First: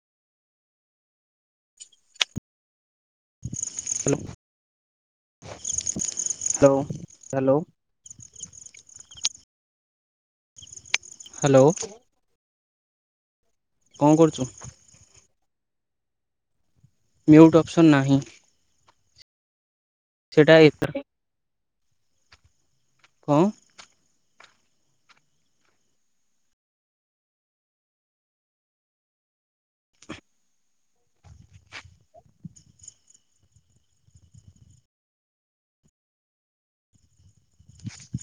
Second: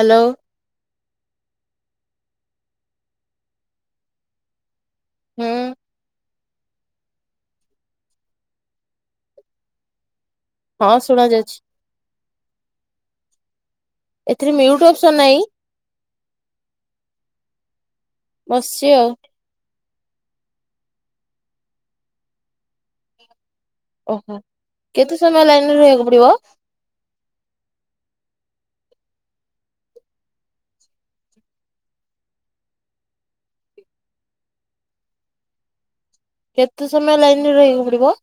Hello. Hello. ହୁଁ hello hello. ହଁ ଶୁଣା ଯାଉଛି। ହ୍ୟାଲୋ କଣ କରୁଛୁ? ଏଥିରେ ମିଉଟୁ ଅପସନ ନାଇଁ? ମ୍ୟୁଟୁ ଅପସନ୍ ନାହିଁ। ବସିଛି ଆଉ। ସେଇଟା ଏଇଥର କଁ? ଓହୋ କେତେ ସମୟ ଲାଇନରେ ରହିବାକୁ ପଡିବ? କେତେ ସମୟ ଲାଇନ ରେ ରହିବାକୁ ପଡିବ?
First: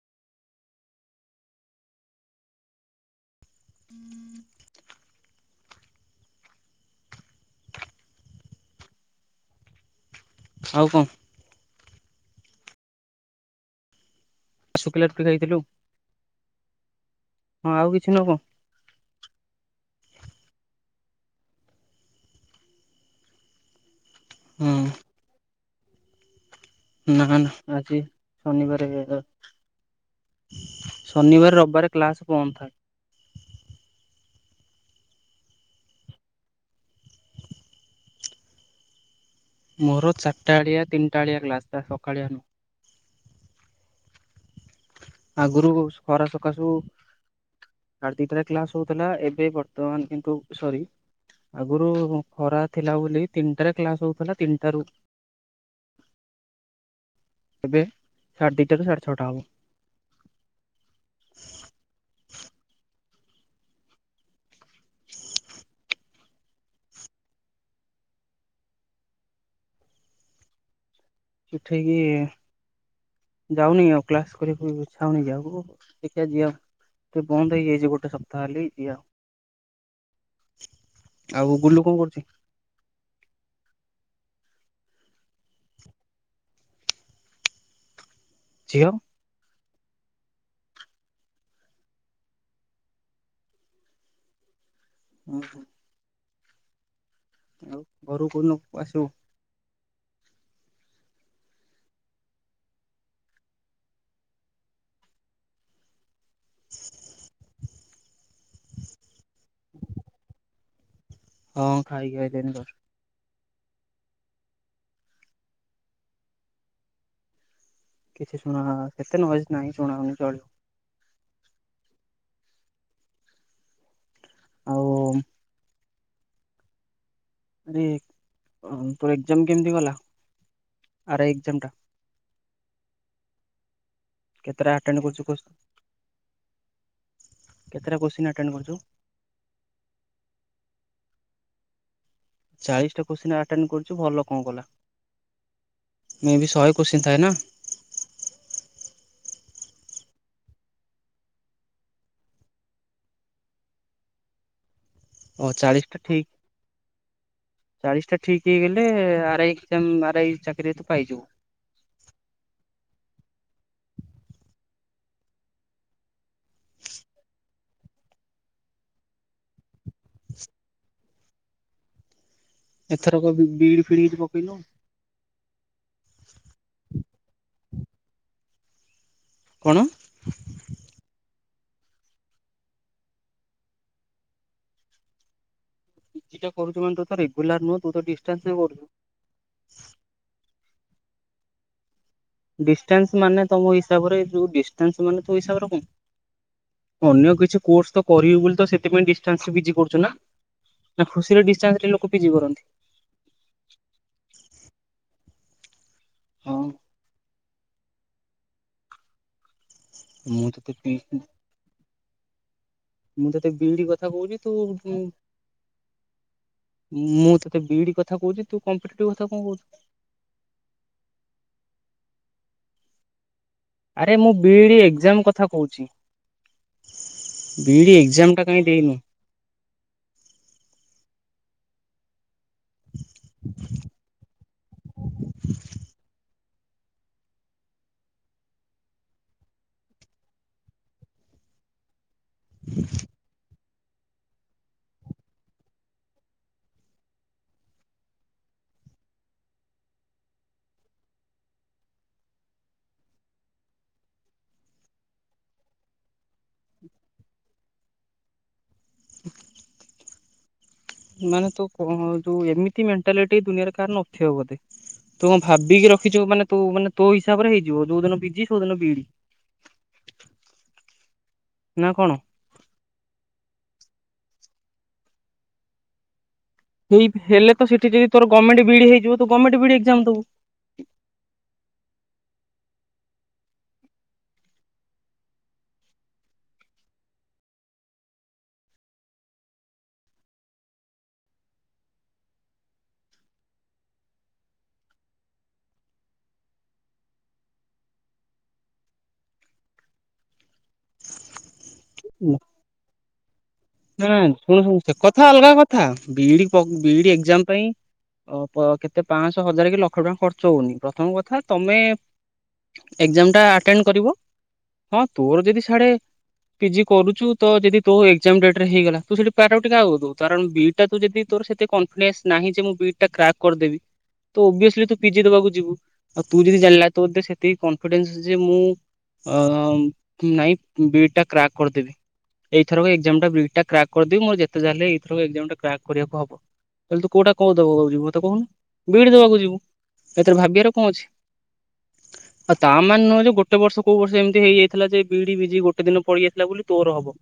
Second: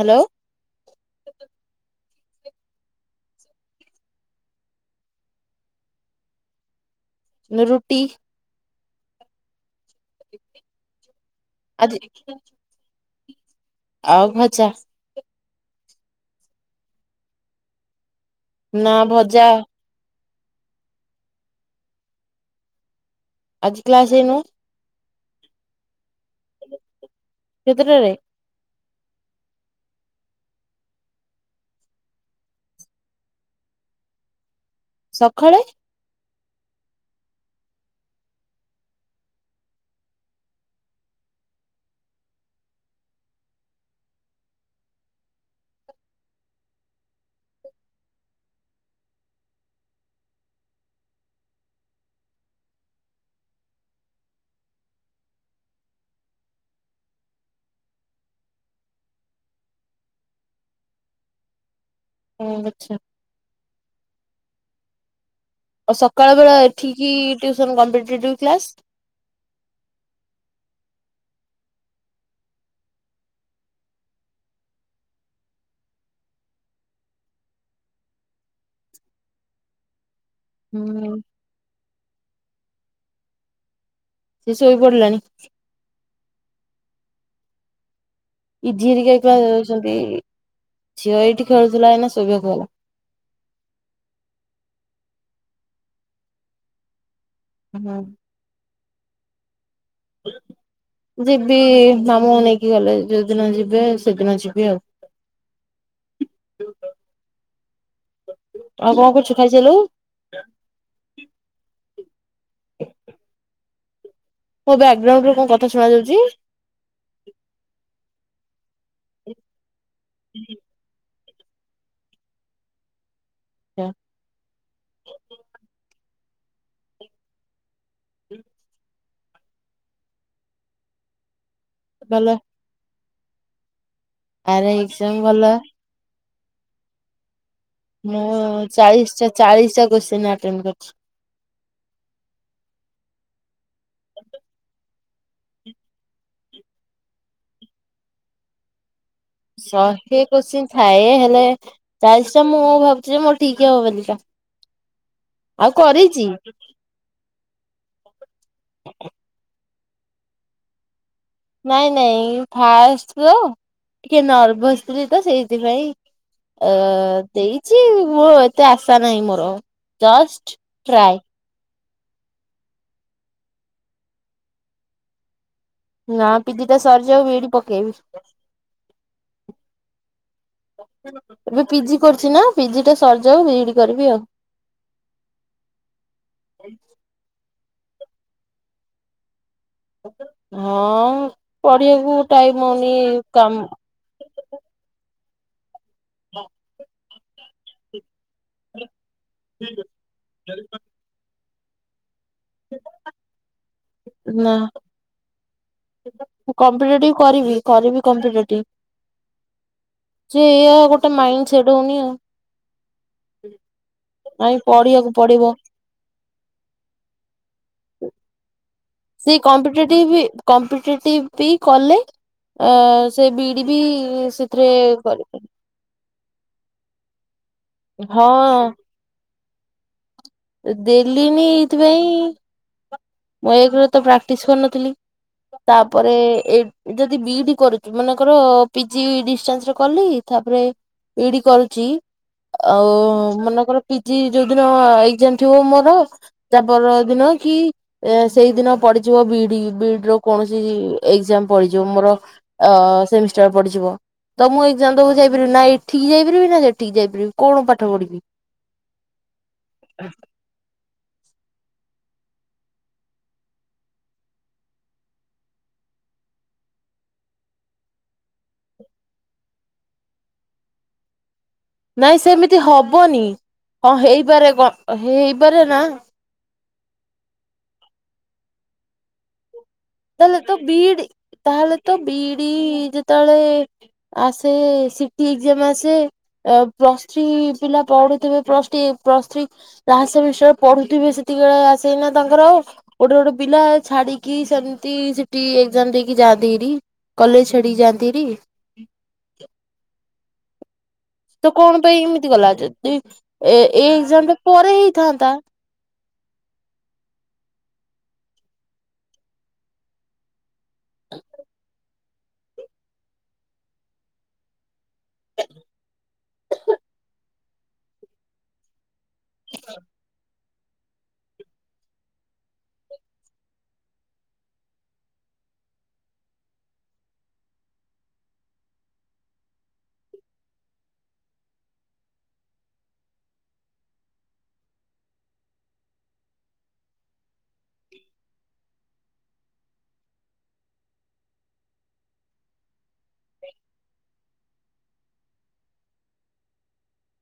ହ୍ୟାଲୋ। ଉଁ। ରୁଟି। ଆଉ କଣ? ଆଜି ଆଉ ଭଜା। ମୁଁ କହିଲି ଆ ରୁଟି ଖାଇଥିଲୁ? ହଁ ଆଉ କିଛି ନୁହଁ? ନା ଭଜା। ଆଜି କ୍ଲାସ ଯାଇନୁ? ହୁଁ। ନା ନା ଆଜି କେତେଟାରେ ଶନିବାରେ ଶନିବାରେ ରବିବାରେ କ୍ଲାସ ବନ୍ଦ ଥାଏ। ସକାଳେ? ମୋର ଚାରିଟା ଆଳିଆ ତିନିଟାଳିଆ କ୍ଲାସଟା ସକାଳୀଆ ନୁ? ଆଗୁରୁ ସୁ ଖରା ସକାଶୁ ଆଡେ ଦିଟାରେ କ୍ଲାସ ହଉଥିଲା ଏବେ ବର୍ତ୍ତମାନ କିନ୍ତୁ ସରି ଆଗରୁ ଖରା ଥିଲା ବୋଲି ତିନିଟାରେ କ୍ଲାସ ହଉଥିଲା ତିନିଟା ରୁ ଏବେ ସାଢ଼େ ଦିଟାରୁ ସାଢେ ଛଅଟା ହବ। ଉଁ ଆଚ୍ଛା। ଆଉ ସକାଳ ବେଳା ଏଠିକି ଟିଉସନ୍ କମ୍ପିଟେଟିଭ କ୍ଲାସ୍। ଚିଠି କି ଯାଉନି ଆଉ କ୍ଲାସ କରିବାକୁ ଇଛାହଉନି ଯିବାକୁ ଦେଖିବା ଯିଆଉ। ଟେ ବନ୍ଦ ହେଇଯାଇଛି ଗୋଟେ ସପ୍ତାହ ହେଲି ଇଆଉ। ହୁଁ। ଆଉ ଗୁଲୁ କଣ କରୁଛି? ସେ ଶୋଇ ପଡିଲାଣି। ଝିଅ ଇଝି ଆଉ ଅରିକା କ୍ଲାଉ ଛନ୍ତି ଝିଅ ଏଇଠି ଖେଳୁଥିଲା ଏଇନା ଶୋଇବାକୁ ଗଲା। ଉଁ ହୁଁ। ଆଉ ହୁଁ ଘରୁକୁ କଉ ଦିନ କ ଆସିବୁ? ଯିବି ମାମୁଁ ନେଇକି ଗଲେ ଯୋଉଦିନ ଯିବେ ସେଦିନ ଯିବି ଆଉ। ଆଉ କଣ କରୁଛୁ ଖାଇସାରିଲୁଣି? ହଁ ଖାଇକି ଆଇଲି ଏଇନେ ଜଷ୍ଟ। ମୋ ବ୍ୟାଗ୍ରାଉଣ୍ଡୁରେ କଣ କଥା ଶୁଣା ଯାଉଛି। କିଛି ଶୁଣା ଏତେ ଏନଜ ନାହିଁ ଶୁଣା ହଉନି ଚଳିବ। ଆଚଛ ଆଉ [unintelligible] ଆରେ [unintelligible] ତୋ ଏକ୍ସାମ୍ କେମିତି ଗଲା। ଆର ଏକ୍ସାମ୍ ଟା ଭଲ କେତେଟା ଆରେ [unintelligible] ଆଟେଣ୍ଡ କରୁଛୁ ଏକ୍ଜାମ୍ କୋ ଭଲ। କେତେଟା କୋଶ୍ଚିନ୍ ମୁଁ ଆଟେଣ୍ଡ କରୁଛୁ ଚାଳିଶ୍ ଟା ଚାଳିଶ୍ ଟା କ [unintelligible] ସନାଟେଣ୍ଡ [unintelligible] କରିଛି। ଚାଳିଶ୍ ଟା ଖୁସି [unintelligible] ଆଟେଣ୍ଟ କରୁଚି ଭଲ କଣ କଲା ମେ ବି ଶହେ କୋଚିଂ [unintelligible] ଥାଏ ନା! ଶହେ କୋଷିଁ [unintelligible] ଥାଏ। ହେଲେ ଚାଳିଶ୍ ଟା ମୁଁ ଭାବୁଛିି ଯେ ମୋର ଠିକ୍ ହବ ବୋଲି ତ! ଓ ଆଉ କରିଚି। ଚାଳିଶ୍ ଟା ଠିକ୍ ହେଇଗଲେ ଆର ଆଈ ଆରେଇ [unintelligible] ଚାକିରିତୁ ପାଇଯିବୁ। ନାଇଁ ନାଇଁ ଫାଷ୍ଟ ତ ଟିକେ ନର୍ ଭସ୍ ବସିଥିଲି [unintelligible] ସେଇଥିପାଇଁ ଅ ଦେଇଛି ମୁଁ ଏତେ ଆଶା ନାହିଁ। ମୋର ଜଷ୍ଟ ପ୍ରାଇ [unintelligible] ଏଥର କ ବିଇଡି ଫିଇଡି ପକେଇଲୁ? ନା ପି ଜି ଟା ସରିଯାଉ ବିଇଡି ପକେଇବି। କଣ? ଏବେ ପିଜି କରୁଛି ନା ପିଜି ଟା ସରିଯାଉ ବିଇଡି କରିବି ଆଉ ପିଜିଟା କରୁ [unintelligible] ମାନେ ତ ରେଗୁଲାର ନୁହଁ ତୁ ତ ଡିଷ୍ଟାନ୍ସ ରେ କରୁଛୁ? ହଁ ପଢ଼ିବାକୁ ଟାଇମ୍ ହଉନି କାମ। ତାପରେ ଯୋଉ ଡିଷ୍ଟାନ୍ସ ମାନେ ତୋ ହିସାବରେ କଣ? ହଁ [inaudible] ଅନ୍ୟ କିଛି କୋର୍ସ ତ କରିବି ବୋଲି ତ ସେଥିପାଇଁ ଡିଷ୍ଟାନ୍ସ [unintelligible] ପିଜି କରୁଛି ନା! ନା ଖୁସିରେ ଡିଷ୍ଟାସରେ ଲୋକ ପିଜିି କରନ୍ତି। ହ [inaudible] ନା ହଁ କମ୍ପିଟେଟିଭ୍ କରିବି କରିବି କମ୍ପିଟେଟିଭ୍। ମୁଁ ସେ ତତେ ଏଇଆ ପି ଗୋଟେ ମାଇଣ୍ଡ ସେଟ୍ ହଉନି ଆଉ ମୁଁ ତତେ ବିଇଡି କଥା କହୁଛି ନାଇଁ ତୁତୁ ପଢିବାକୁ ପଡିବ ମୁଁ ତତେ ବିଇଡି କଥା କହୁଛି ତୁ କମ୍ପିଟେଟିଭ୍ କଥା କଣ କହୁଛୁ? [unintelligible] କମ୍ପିଟେଟିଭ୍ ବି କଲେ। ଅ ସେ ବିଇଡି ବି ସେଥିରେ କରିପ [unintelligible] ହୋଉଛି, ବିଇଡି ଏକ୍ଜାମ୍ ଟା କାହିଁ ହଁ ଦେଇନୁ? ଦେଲିନି ଏଇଥିପାଇଁ ମୁଁ ଏକ୍ ରେ ତ ପ୍ରାକ୍ଟିସ୍ କରିନଥିଲି। ତାପରେ ଏଇ ଯଦି ବିଇଡି କରୁଛୁ ମନେଙ୍କର ପିଜି ଡିନ୍ସସ୍ [unintelligible] ରେ କଲି ତାପରେ ବିଇଡି କରୁଚି ଆଉ ମନେକର ପିଜି ଯୋଉଦିନ ଏ ଯେମତି ହ [unintelligible] ମୋର ତାପର ଦିନ କି ଏ ସେଇଦିନ ପଡ଼ିଯିବ ବିଡି ବିଇଡି ର କୌଣସି ଏକଜାମ୍ ପଡ଼ି ଯିବ ମୋର ଅ ସେମିଷ୍ଟାର୍ [unintelligible] ପଡ଼ିଯିବ। ତ ମୁଁ ଏକ୍ଜାମ୍ [inaudible] ଦବାକୁଯାଇପାରିବିନି ନା ଏଠିକି ଯାଇପାରିବି ନା ସେଠିକି ଯାଇପାରିବି କଣ ପାଠ ପଢ଼ିବି? [unintelligible] ହ [inaudible] ମାନେ ତ କଣ ଯୋଉ ଏମିତି ମେଣ୍ଟାଲିଟି ଦୁନିଆରେ କାହାର ନଥିବ ବୋଧେ ତୁ କଣ ଭାବିକି ରଖିଛୁ ମାନେ ତୁ ମାନେ ତୋ ହିସାବରେ ହେଇଯିବ ଯୋଉ ଦିନ ପିଜି କୋଉଦିନ ବିଇଡି [unintelligible] ନାଇଁ ସେମିତି ହବନି ହଁ ହେଇପାରେ କ [inaudible] ହେଇପାରେ ନା? ହେଇ ହେଲେ ତ ସେଠି ଯଦି ଗମେଣ୍ଟ ବିଡି ହେଇଯିବ ତ ଗମେଣ୍ଟ ବିଇଡି ଏଗ୍ଜାମ ଦବୁ ତାହେଲେ ତ ବିଇଡ଼ି ତାହେଲେ ତ ବିଇଡ଼ି ଯେତେବେଳେ ଆସେ ସିଟି ଏଗ୍ଜାମ୍ ଆସେ ପ୍ଲସ୍ ଥ୍ରୀ ପିଲା ପଢୁଥିବେ plus plus three last semester ପଢୁଥିବେ ସେତିକିବେଳେ ଆସିବେନା ତାଙ୍କର ଆଉ ଗୋଟେ ଗୋଟେ ପିଲା ଛାଡିକି ସେ ସେଠି ଏଗ୍ଜାମ୍ ଦେଇକି ଯାଆନ୍ତି ହେରି କଲେଜ ଛାଡିକି ଯାଆନ୍ତିି ହେରି ତ କଣ ପାଇଁ ଏମିତି ଗଲା ଯଦି ଏ ଏଇ ଏଗ୍ଜାମ ଟା ପରେ ହେଇଥାନ୍ତା ଥା ବିଇଡି ବିଇଡି ଏଗ୍ଜାମ ପାଇଁ ଓ କେତେ ପାଁଶହ ହଜାର କି ଲକ୍ଷ ଟଙ୍କା ଖର୍ଚ୍ଚ ହଉନି ପ୍ରଥମ କଥା ତମେ ଏ ଗଜାମ୍ମଟା ଆଟେଣ୍ଡ କରିବ ହଁ ତୋର ଯଦି ସିଆଡ଼େ ପିଜି କରୁଛୁ ତ ଯଦି ତୋ ଏଗ୍ଜାମ ଡେଟ୍ ରେ ହେଇଗଲା ତୁ ସେଠି ପ୍ରାରରୁଟି କାକୁ ଦେବୁ କାରଣ ବିଟ୍ ଯଦି ତୋର ସେତେ କନିନ୍ସ ନାହିଁ ଯେ ମୁଁ ବିଇଡି ଟ ର୍କକ୍ କରିଦବି ତ ଓଭିଅସଲି ତୁ ପିଜି ଦେବାକୁ ଯିବୁ ଆଉ ତୁ ଯଦି ଜାଲା ତ ବୋଧେ ସେତିକି କନଫିଡେନ୍ସ ଅଛି ଯେ ମୁଁ ଅ ନାଇଁ ବିଡ୍ ଟା କ୍ରାକ୍ କରିଦେବି ଏଇଥରକ ଏଜାମ ଟା ଏ କ୍ରାକ୍ କରିଦେବି ମୋର ଯେତେ ଯାଲେ ଏଇଥରକ ଏଗ୍ଜାମ୍ କ୍ରାକ୍ କରିବାକୁ ହବ କହଲେ ତୁ କୋଉଟା କଣ ଦବ କହୁଛୁ ମତେ କହୁନ ବିଇଡ଼ି ଦବାକୁ ଯିବୁ ଏଥିରେ ଭାବିବାର କଣ ଅଛି ଆଉ ତା ମାନେ ନୁହଁ ଯେ ଗୋଟେ ବର୍ଷ କୋଉ ବର୍ଷ ଏମିତି ହେଇଯାଇଥିଲା ଯେ ବିଡି ପିଜି ଗୋଟେ ଦିନ ପଡିଯାଇଥିଲା ବୋଲି ତୋର ହବ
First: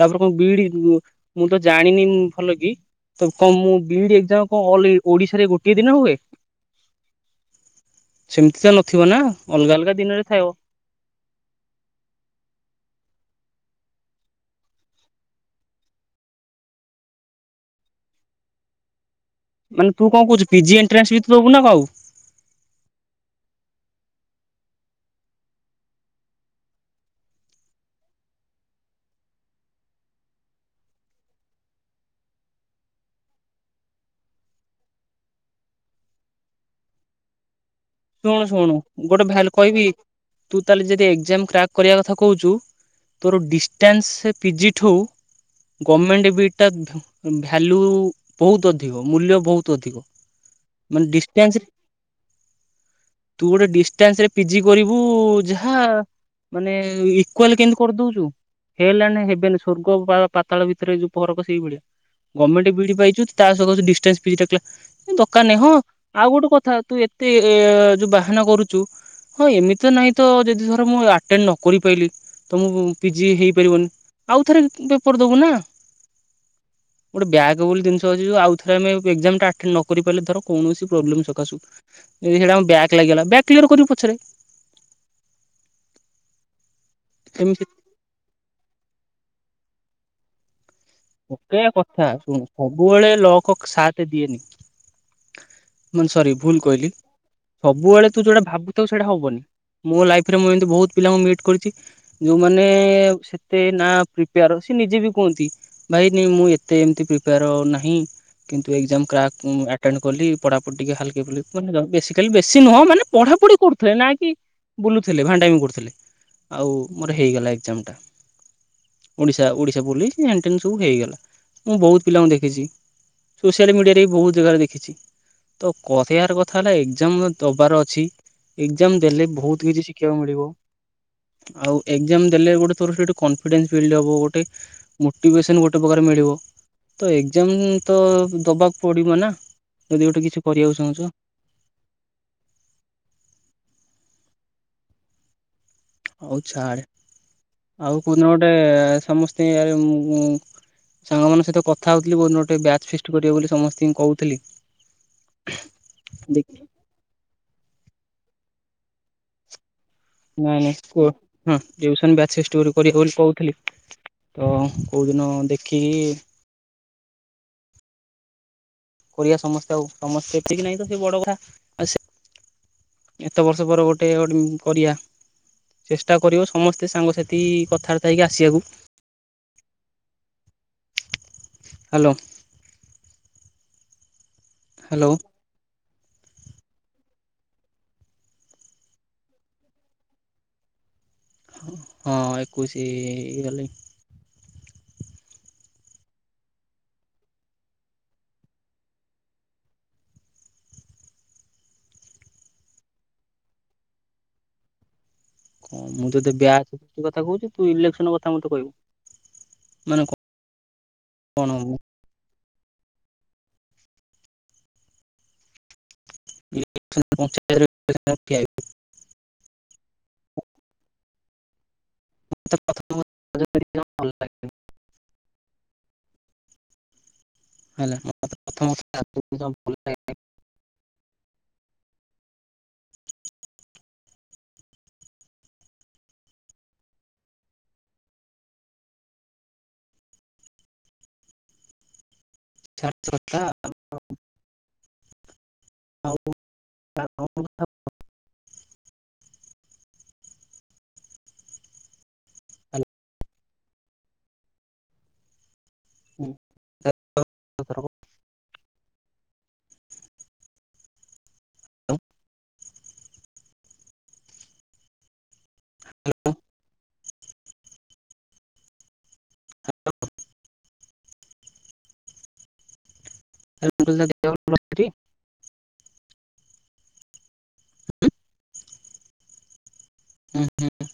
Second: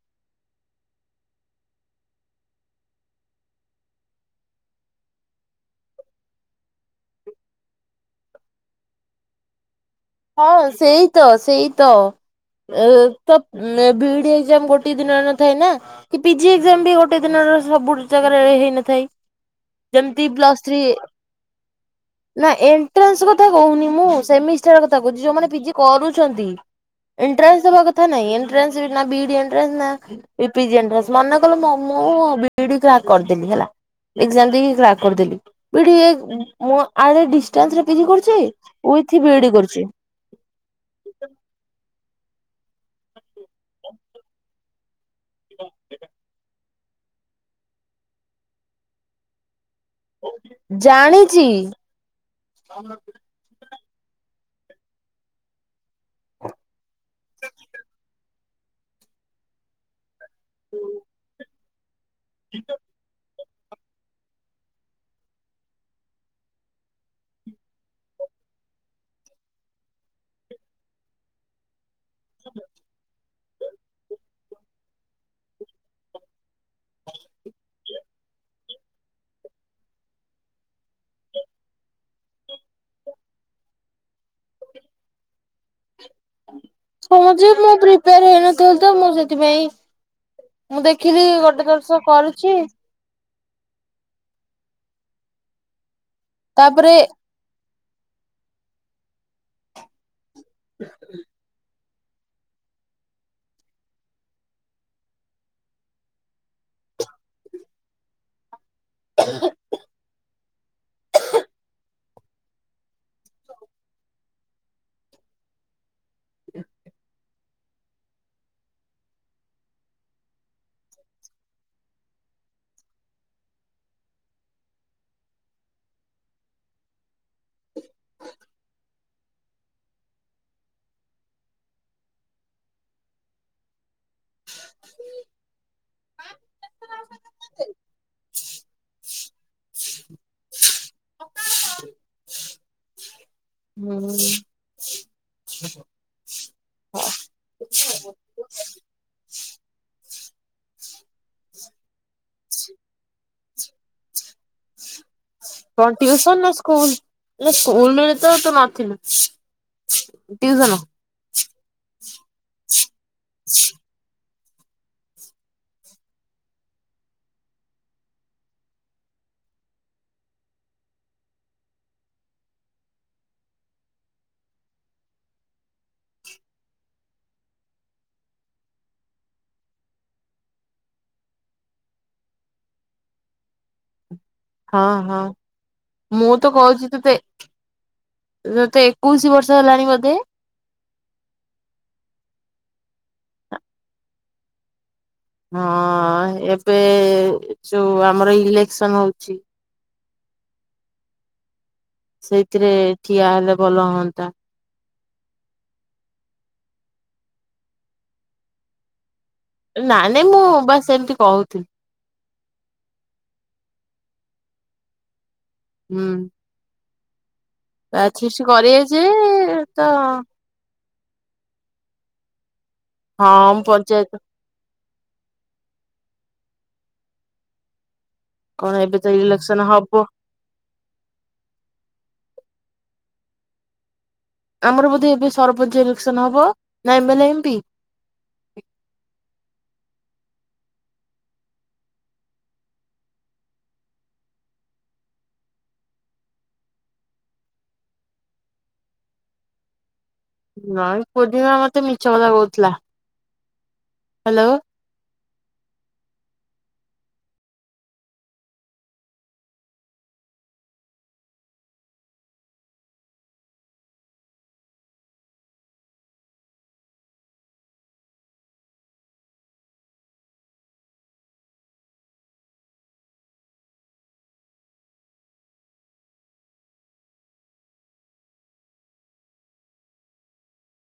ତାପରେ କଣ ବିଇଡି ମୁଁ ତ ଜାଣିନି ଭଲ କି ତ କଣ ମୁ ବିଇଡ଼ି ଏ ଗ୍ଜାମ୍ ଓଡିଶାରେ ଗୋଟଏ ଦିନ ହୁଏ ସେମିତି ତ ନଥିବ ନା ଅଲଗା ଅଲଗା ଦିନରେ ହଁ ଥାଏ ସେଇ ତ ସେଇ ତ ଏ ତ ବିଇଡି ଏଗ୍ଜାମ ଗୋଟେ ଦିନରେ ନଥାଏ ନା କି ପିଜି ଏ ଗ୍ଜାମ ବି ଗୋଟେ ଦିନର ସବୁ ଜାଗାରେ ହେଇନଥାଏ ମାନେ ତୁ କଣ ଯେମିତି କହୁଚୁ ପ୍ଲସ ପିଜି ଥ୍ରୀ ଏଣ୍ଟ୍ରାନ୍ସ ବି ଦେବୁ ନା କଉ ନା ଏଣ୍ଟ୍ରାନ୍ସ କଥା କହୁନି ମୁଁ ସେମିଷ୍ଟାର କଥା କହୁଛି ଯୋଉମାନେ ପିଜି କରୁଛନ୍ତି ଏଣ୍ଟ୍ରାସ ଦବା କଥା ନାଇଁ ଏଣ୍ଟ୍ରାସ ବିଇଡି ଏଣ୍ଟ୍ରାସ ନା ପିଜି ଏନ୍ତ୍ଟ୍ରାନ୍ସ ମନେ କଲେ ମୁଁ ବିଇଡ଼ି କ୍ରାକ୍ କରିଦେଲି ହେଲା ଏଗ୍ଜାମ ଦେଇକି କ୍ରାକ୍ କରିଦେଲି ବିଇଡି ଏ ମୁଁ ଆଡ଼େ ଡ଼ିସ୍ ଡିସ୍‌ପ୍ଟାନ୍ସ ରେ ପିଜି କରୁଚି ଶୁଣୁ ଶୁଣୁ ଗୋଟେ ଉଇଥି ଭାଇଲ ବିଇଡ଼ି ତୁ ତାହଲେ ଯଦି ଏଗ୍ଜାମ କ୍ରାକ୍ କରିବା କଥା କହୁଛୁ ତୋର ଡିଷ୍ଟାନ୍ସ ରେ ପିଜିଠୁ ଗମେଣ୍ଟ ବି ସେଟା ଭ୍ୟାଲ୍ୟୁ ବହୁତ ଅଧିକ ମୂଲ୍ୟ ବହୁତ ଅଧିକ ମାନେ ଜାଣିଛି ଡିଷ୍ଟାନ୍ସରେ ତୁ ଗୋଟେ ଡିଷ୍ଟାନ୍ସ ରେ ପିଜି କରିବୁ ଯାହା ମାନେ ଇକ୍ୱାଲ କେମିତି କରିଦଉଛୁ ହେଲାଣି ହେବେନି ସ୍ଵର୍ଗ ବା ପାତାଳ ଭିତରେ ଯୋଉ ଫରକ ସେଇ ଭଳିଆ ଗର୍ମେଣ୍ଟ ବିଇଡି ପାଇଚୁ ତା ସହିତ ଡିସ୍‌ଣ୍ଟାନ୍ସ ବିଇଡ଼ି ଦରକାର ନାଇଁ ହଁ ଆଉ ଗୋଟେ କଥା ତୁ ଏ ଯୋଉ ବାହାନା କରୁଛୁ ହଁ ଏମିତି ତ ନାହିଁ ତ ଯଦି ଧର ମୁଁ ଆଟେଣ୍ଡ ନକରି ପାରିଲିି ତ ମୁଁ ପିଜି ହେଇପାରିବନି ଆଉ ଥରେ ପେପର ଦବୁ ନା ଗୋଟେ ବ୍ୟାକ୍ ବୋଲି ଜିନିଷ ଅଛି ଯ ଆଉ ଥରେ ଆମେ ଏଗ୍ଜାମ୍ ଟା ଆଟେନ୍ ନ କରି ପାରିଲେ ଧର କୌଣସି ପ୍ରୋବ୍ଲେମ ସକାଶୁ ଯଦି ହେଇଟା ବ୍ୟାକ୍ ଲାଗିଗଲା ବ୍ୟାକ୍ କ୍ଲିୟର କରିବୁ ପଛରେ ହଁ ଯେ ସେମିତି ମୁଁ ପ୍ରିପେୟାର ହେଇନଥାଉଚି ତ ମୁଁ ସେଥିପାଇଁ ମୁଁ ଦେଖିଲି ଗୋଟେ ପକେଇବା ଦର୍ଶ କଥା ଶୁଣୁ କରୁଛି ସବୁବେଳେ ଲକ ସାଥ୍ ଦିଏନି ମାନେ ସରି ଭୁଲ କହିଲି ତାପରେ ସବୁବେଳେ ତୁ ଯୋଉଟା ଭାବୁଥାଉ ସେଇଟା ହବନି ମୋ ଲାଇଫରେ ମୁଁ ଏମିତି ବହୁତ ପିଲାଙ୍କୁ ମିଟ୍ କରିଛି। ଯୋଉମାନେ ସେତେ ନା ପ୍ରିପେୟାର ସେ ନିଜେ ବି କୁହନ୍ତି। ଭାଇ ନାଇ ମୁଁ ଏତେ ଏମିତି ପ୍ରିପେୟାର ନାହିଁ କିନ୍ତୁ ଏକ୍ଜାମ କ୍ରାକ୍ ମୁଁ ତେଣୁ କଲି ପଢାପଢି ଟିକେ ହାଲେ କେ ଫୁଲେ କି ବେଶୀ ଖାଲି ବେଶୀ ନୁହଁ ମାନେ ପଢାପଢି କରୁଥିଲେ ନା କି ବୁଲୁଥିଲେ ଭାଣ୍ଡା ମି କରୁଥିଲେ ଆଉ ମୋର ହେଇଗଲା ଏକ୍ଜାମ ଟା ଓଡ଼ିଶା ଓଡ଼ିଶା ପୋଲିସ ଏ ଏମିତି ସବୁ ହେଇଗଲା ମୁଁ ବହୁତ ପିଲାଙ୍କୁ ଦେଖିଛି ସୋସିଆଲ ମିଡିଆରେ ବି ବହୁତ ଜାଗାରେ ଦେଖିଛି ତ କହି ବାର କଥା ହେଲା ଏକ୍ଜାମ ଦବାର ଅଛି ଏକ୍ସାମ୍ ଦେଲେ ବହୁତ କିଛି ଶିଖିବାକୁ ମିଳିବ। ଆଉ ଏକ୍ସାମ ଦେଲେ ଗୋଟେ ତୋର ସେଠୀ କନଫିଡେନ୍ସ ଫିଲ୍ଡ ହବ ଗୋଟେ ମୋଟିଭେସନ୍ ଗୋଟେ ପ୍ରକାର ମିଳିବ। ତ ଏକ୍ସାମ ତ ଦବାକୁ ପଡିବ ନା ଯଦି ଗୋଟେ କିଛି କରିବାକୁ ଚାହୁଁଛ। ହୁଁ [unintelligible] ହଉ ଛାଡ ଆଉ କୋଉଦିନ ଗୋଟେ ସମସ୍ତି ସାଙ୍ଗମାନଙ୍କ ସହିତ କଥା ହଉଥିଲି କୋଉ ଦିନ ଗୋଟେ ବ୍ୟାଚ୍ ଫିଷ୍ଟ କରିବେ ବୋଲି ସମସ୍ତଙ୍କୁ କହୁଥିଲି। କଣ ଟିୟୁସନ ନା ସ୍କୁଲ ହେଲେ ସ୍କୁଲ ରେ ତ ତୁ ନଥିଲୁ। ନାଇଁ ଟିଉସନ ନାଇଁ କୁହ ହଁ ଟିୟୁସନ୍ ବ୍ୟାଚ ଫିଷ୍ଟ୍ ଗୋଟେ କରିବି ବୋଲି କହୁଥିଲି। ତ କେଉଁଦିନ ଦେଖିକି କରିବା ସମସ୍ତେ ଆଉ ସମସ୍ତେ ଏତିକି ନାହିଁ ତ ସେ ବଡ ଗୁରା ଆଉ ଏତେ ବର୍ଷ ପରେ ଗୋଟେ ଅଡ କରିବା ଚେଷ୍ଟା କରିବ ସମସ୍ତେ ସାଙ୍ଗସାଥି କଥାବାର୍ତ୍ତା ହେଇକି ଆସିବାକୁ। ହ୍ୟାଲୋ ହଁ ହ୍ୟାଲୋ ହଁ ମୁଁ ତ କହୁଛି ତୋତେ ତତେ ଏକୋଇଶି ବର୍ଷ ହେଲାଣି ବୋଧେ? ହଁ ଏକୋଇଶି ହେଇଗଲେଇ। ହଁ ଏବେ ଯୋଉ ଆମର ଇଲେକ୍ସନ ହଉଛି ସେଇଥିରେ ଠିଆ ହେଲେ ଭଲ ହୁଅନ୍ତା। କଣ ମୁଁ ତୋତେ ବ୍ୟାଚ କଥା କହୁଛି ତୁ ଇଲେକ୍ସନ କଥା ମତେ କହିବୁ। ମାନେ ନାଇ କଣ ନାଇଁ ମୁଁ ବାସ ସେମିତି କହୁଥିଲି। ହୁଁ। [unintelligible] ବ୍ୟାଚ ଫିଷ୍ଟ କରିବା ଯେ ତ [unintelligible] ହଁ ମୁଁ ପଞ୍ଚାୟତ [unintelligible] କଣ ଏବେ ତ ଇଲେକ୍ସନ ହବ ଆମର ବୋଧେ ଏବେ ସରପଞ୍ଚ ଇଲେକ୍ସନ ହବ ନା ଏ ମେ ଲେ ଏମ ପି। ଛାଡେ ସେ କଥା ଆଉ ଆଉ [unintelligible] ନାଇଁ ପୂର୍ଣ୍ଣିମା ମତେ ମିଛ କଥା କହୁଥିଲା। Hello [unintelligible] [unintelligible] hello. [unintelligible] [unintelligible] [unintelligible] ଉହୁଁ।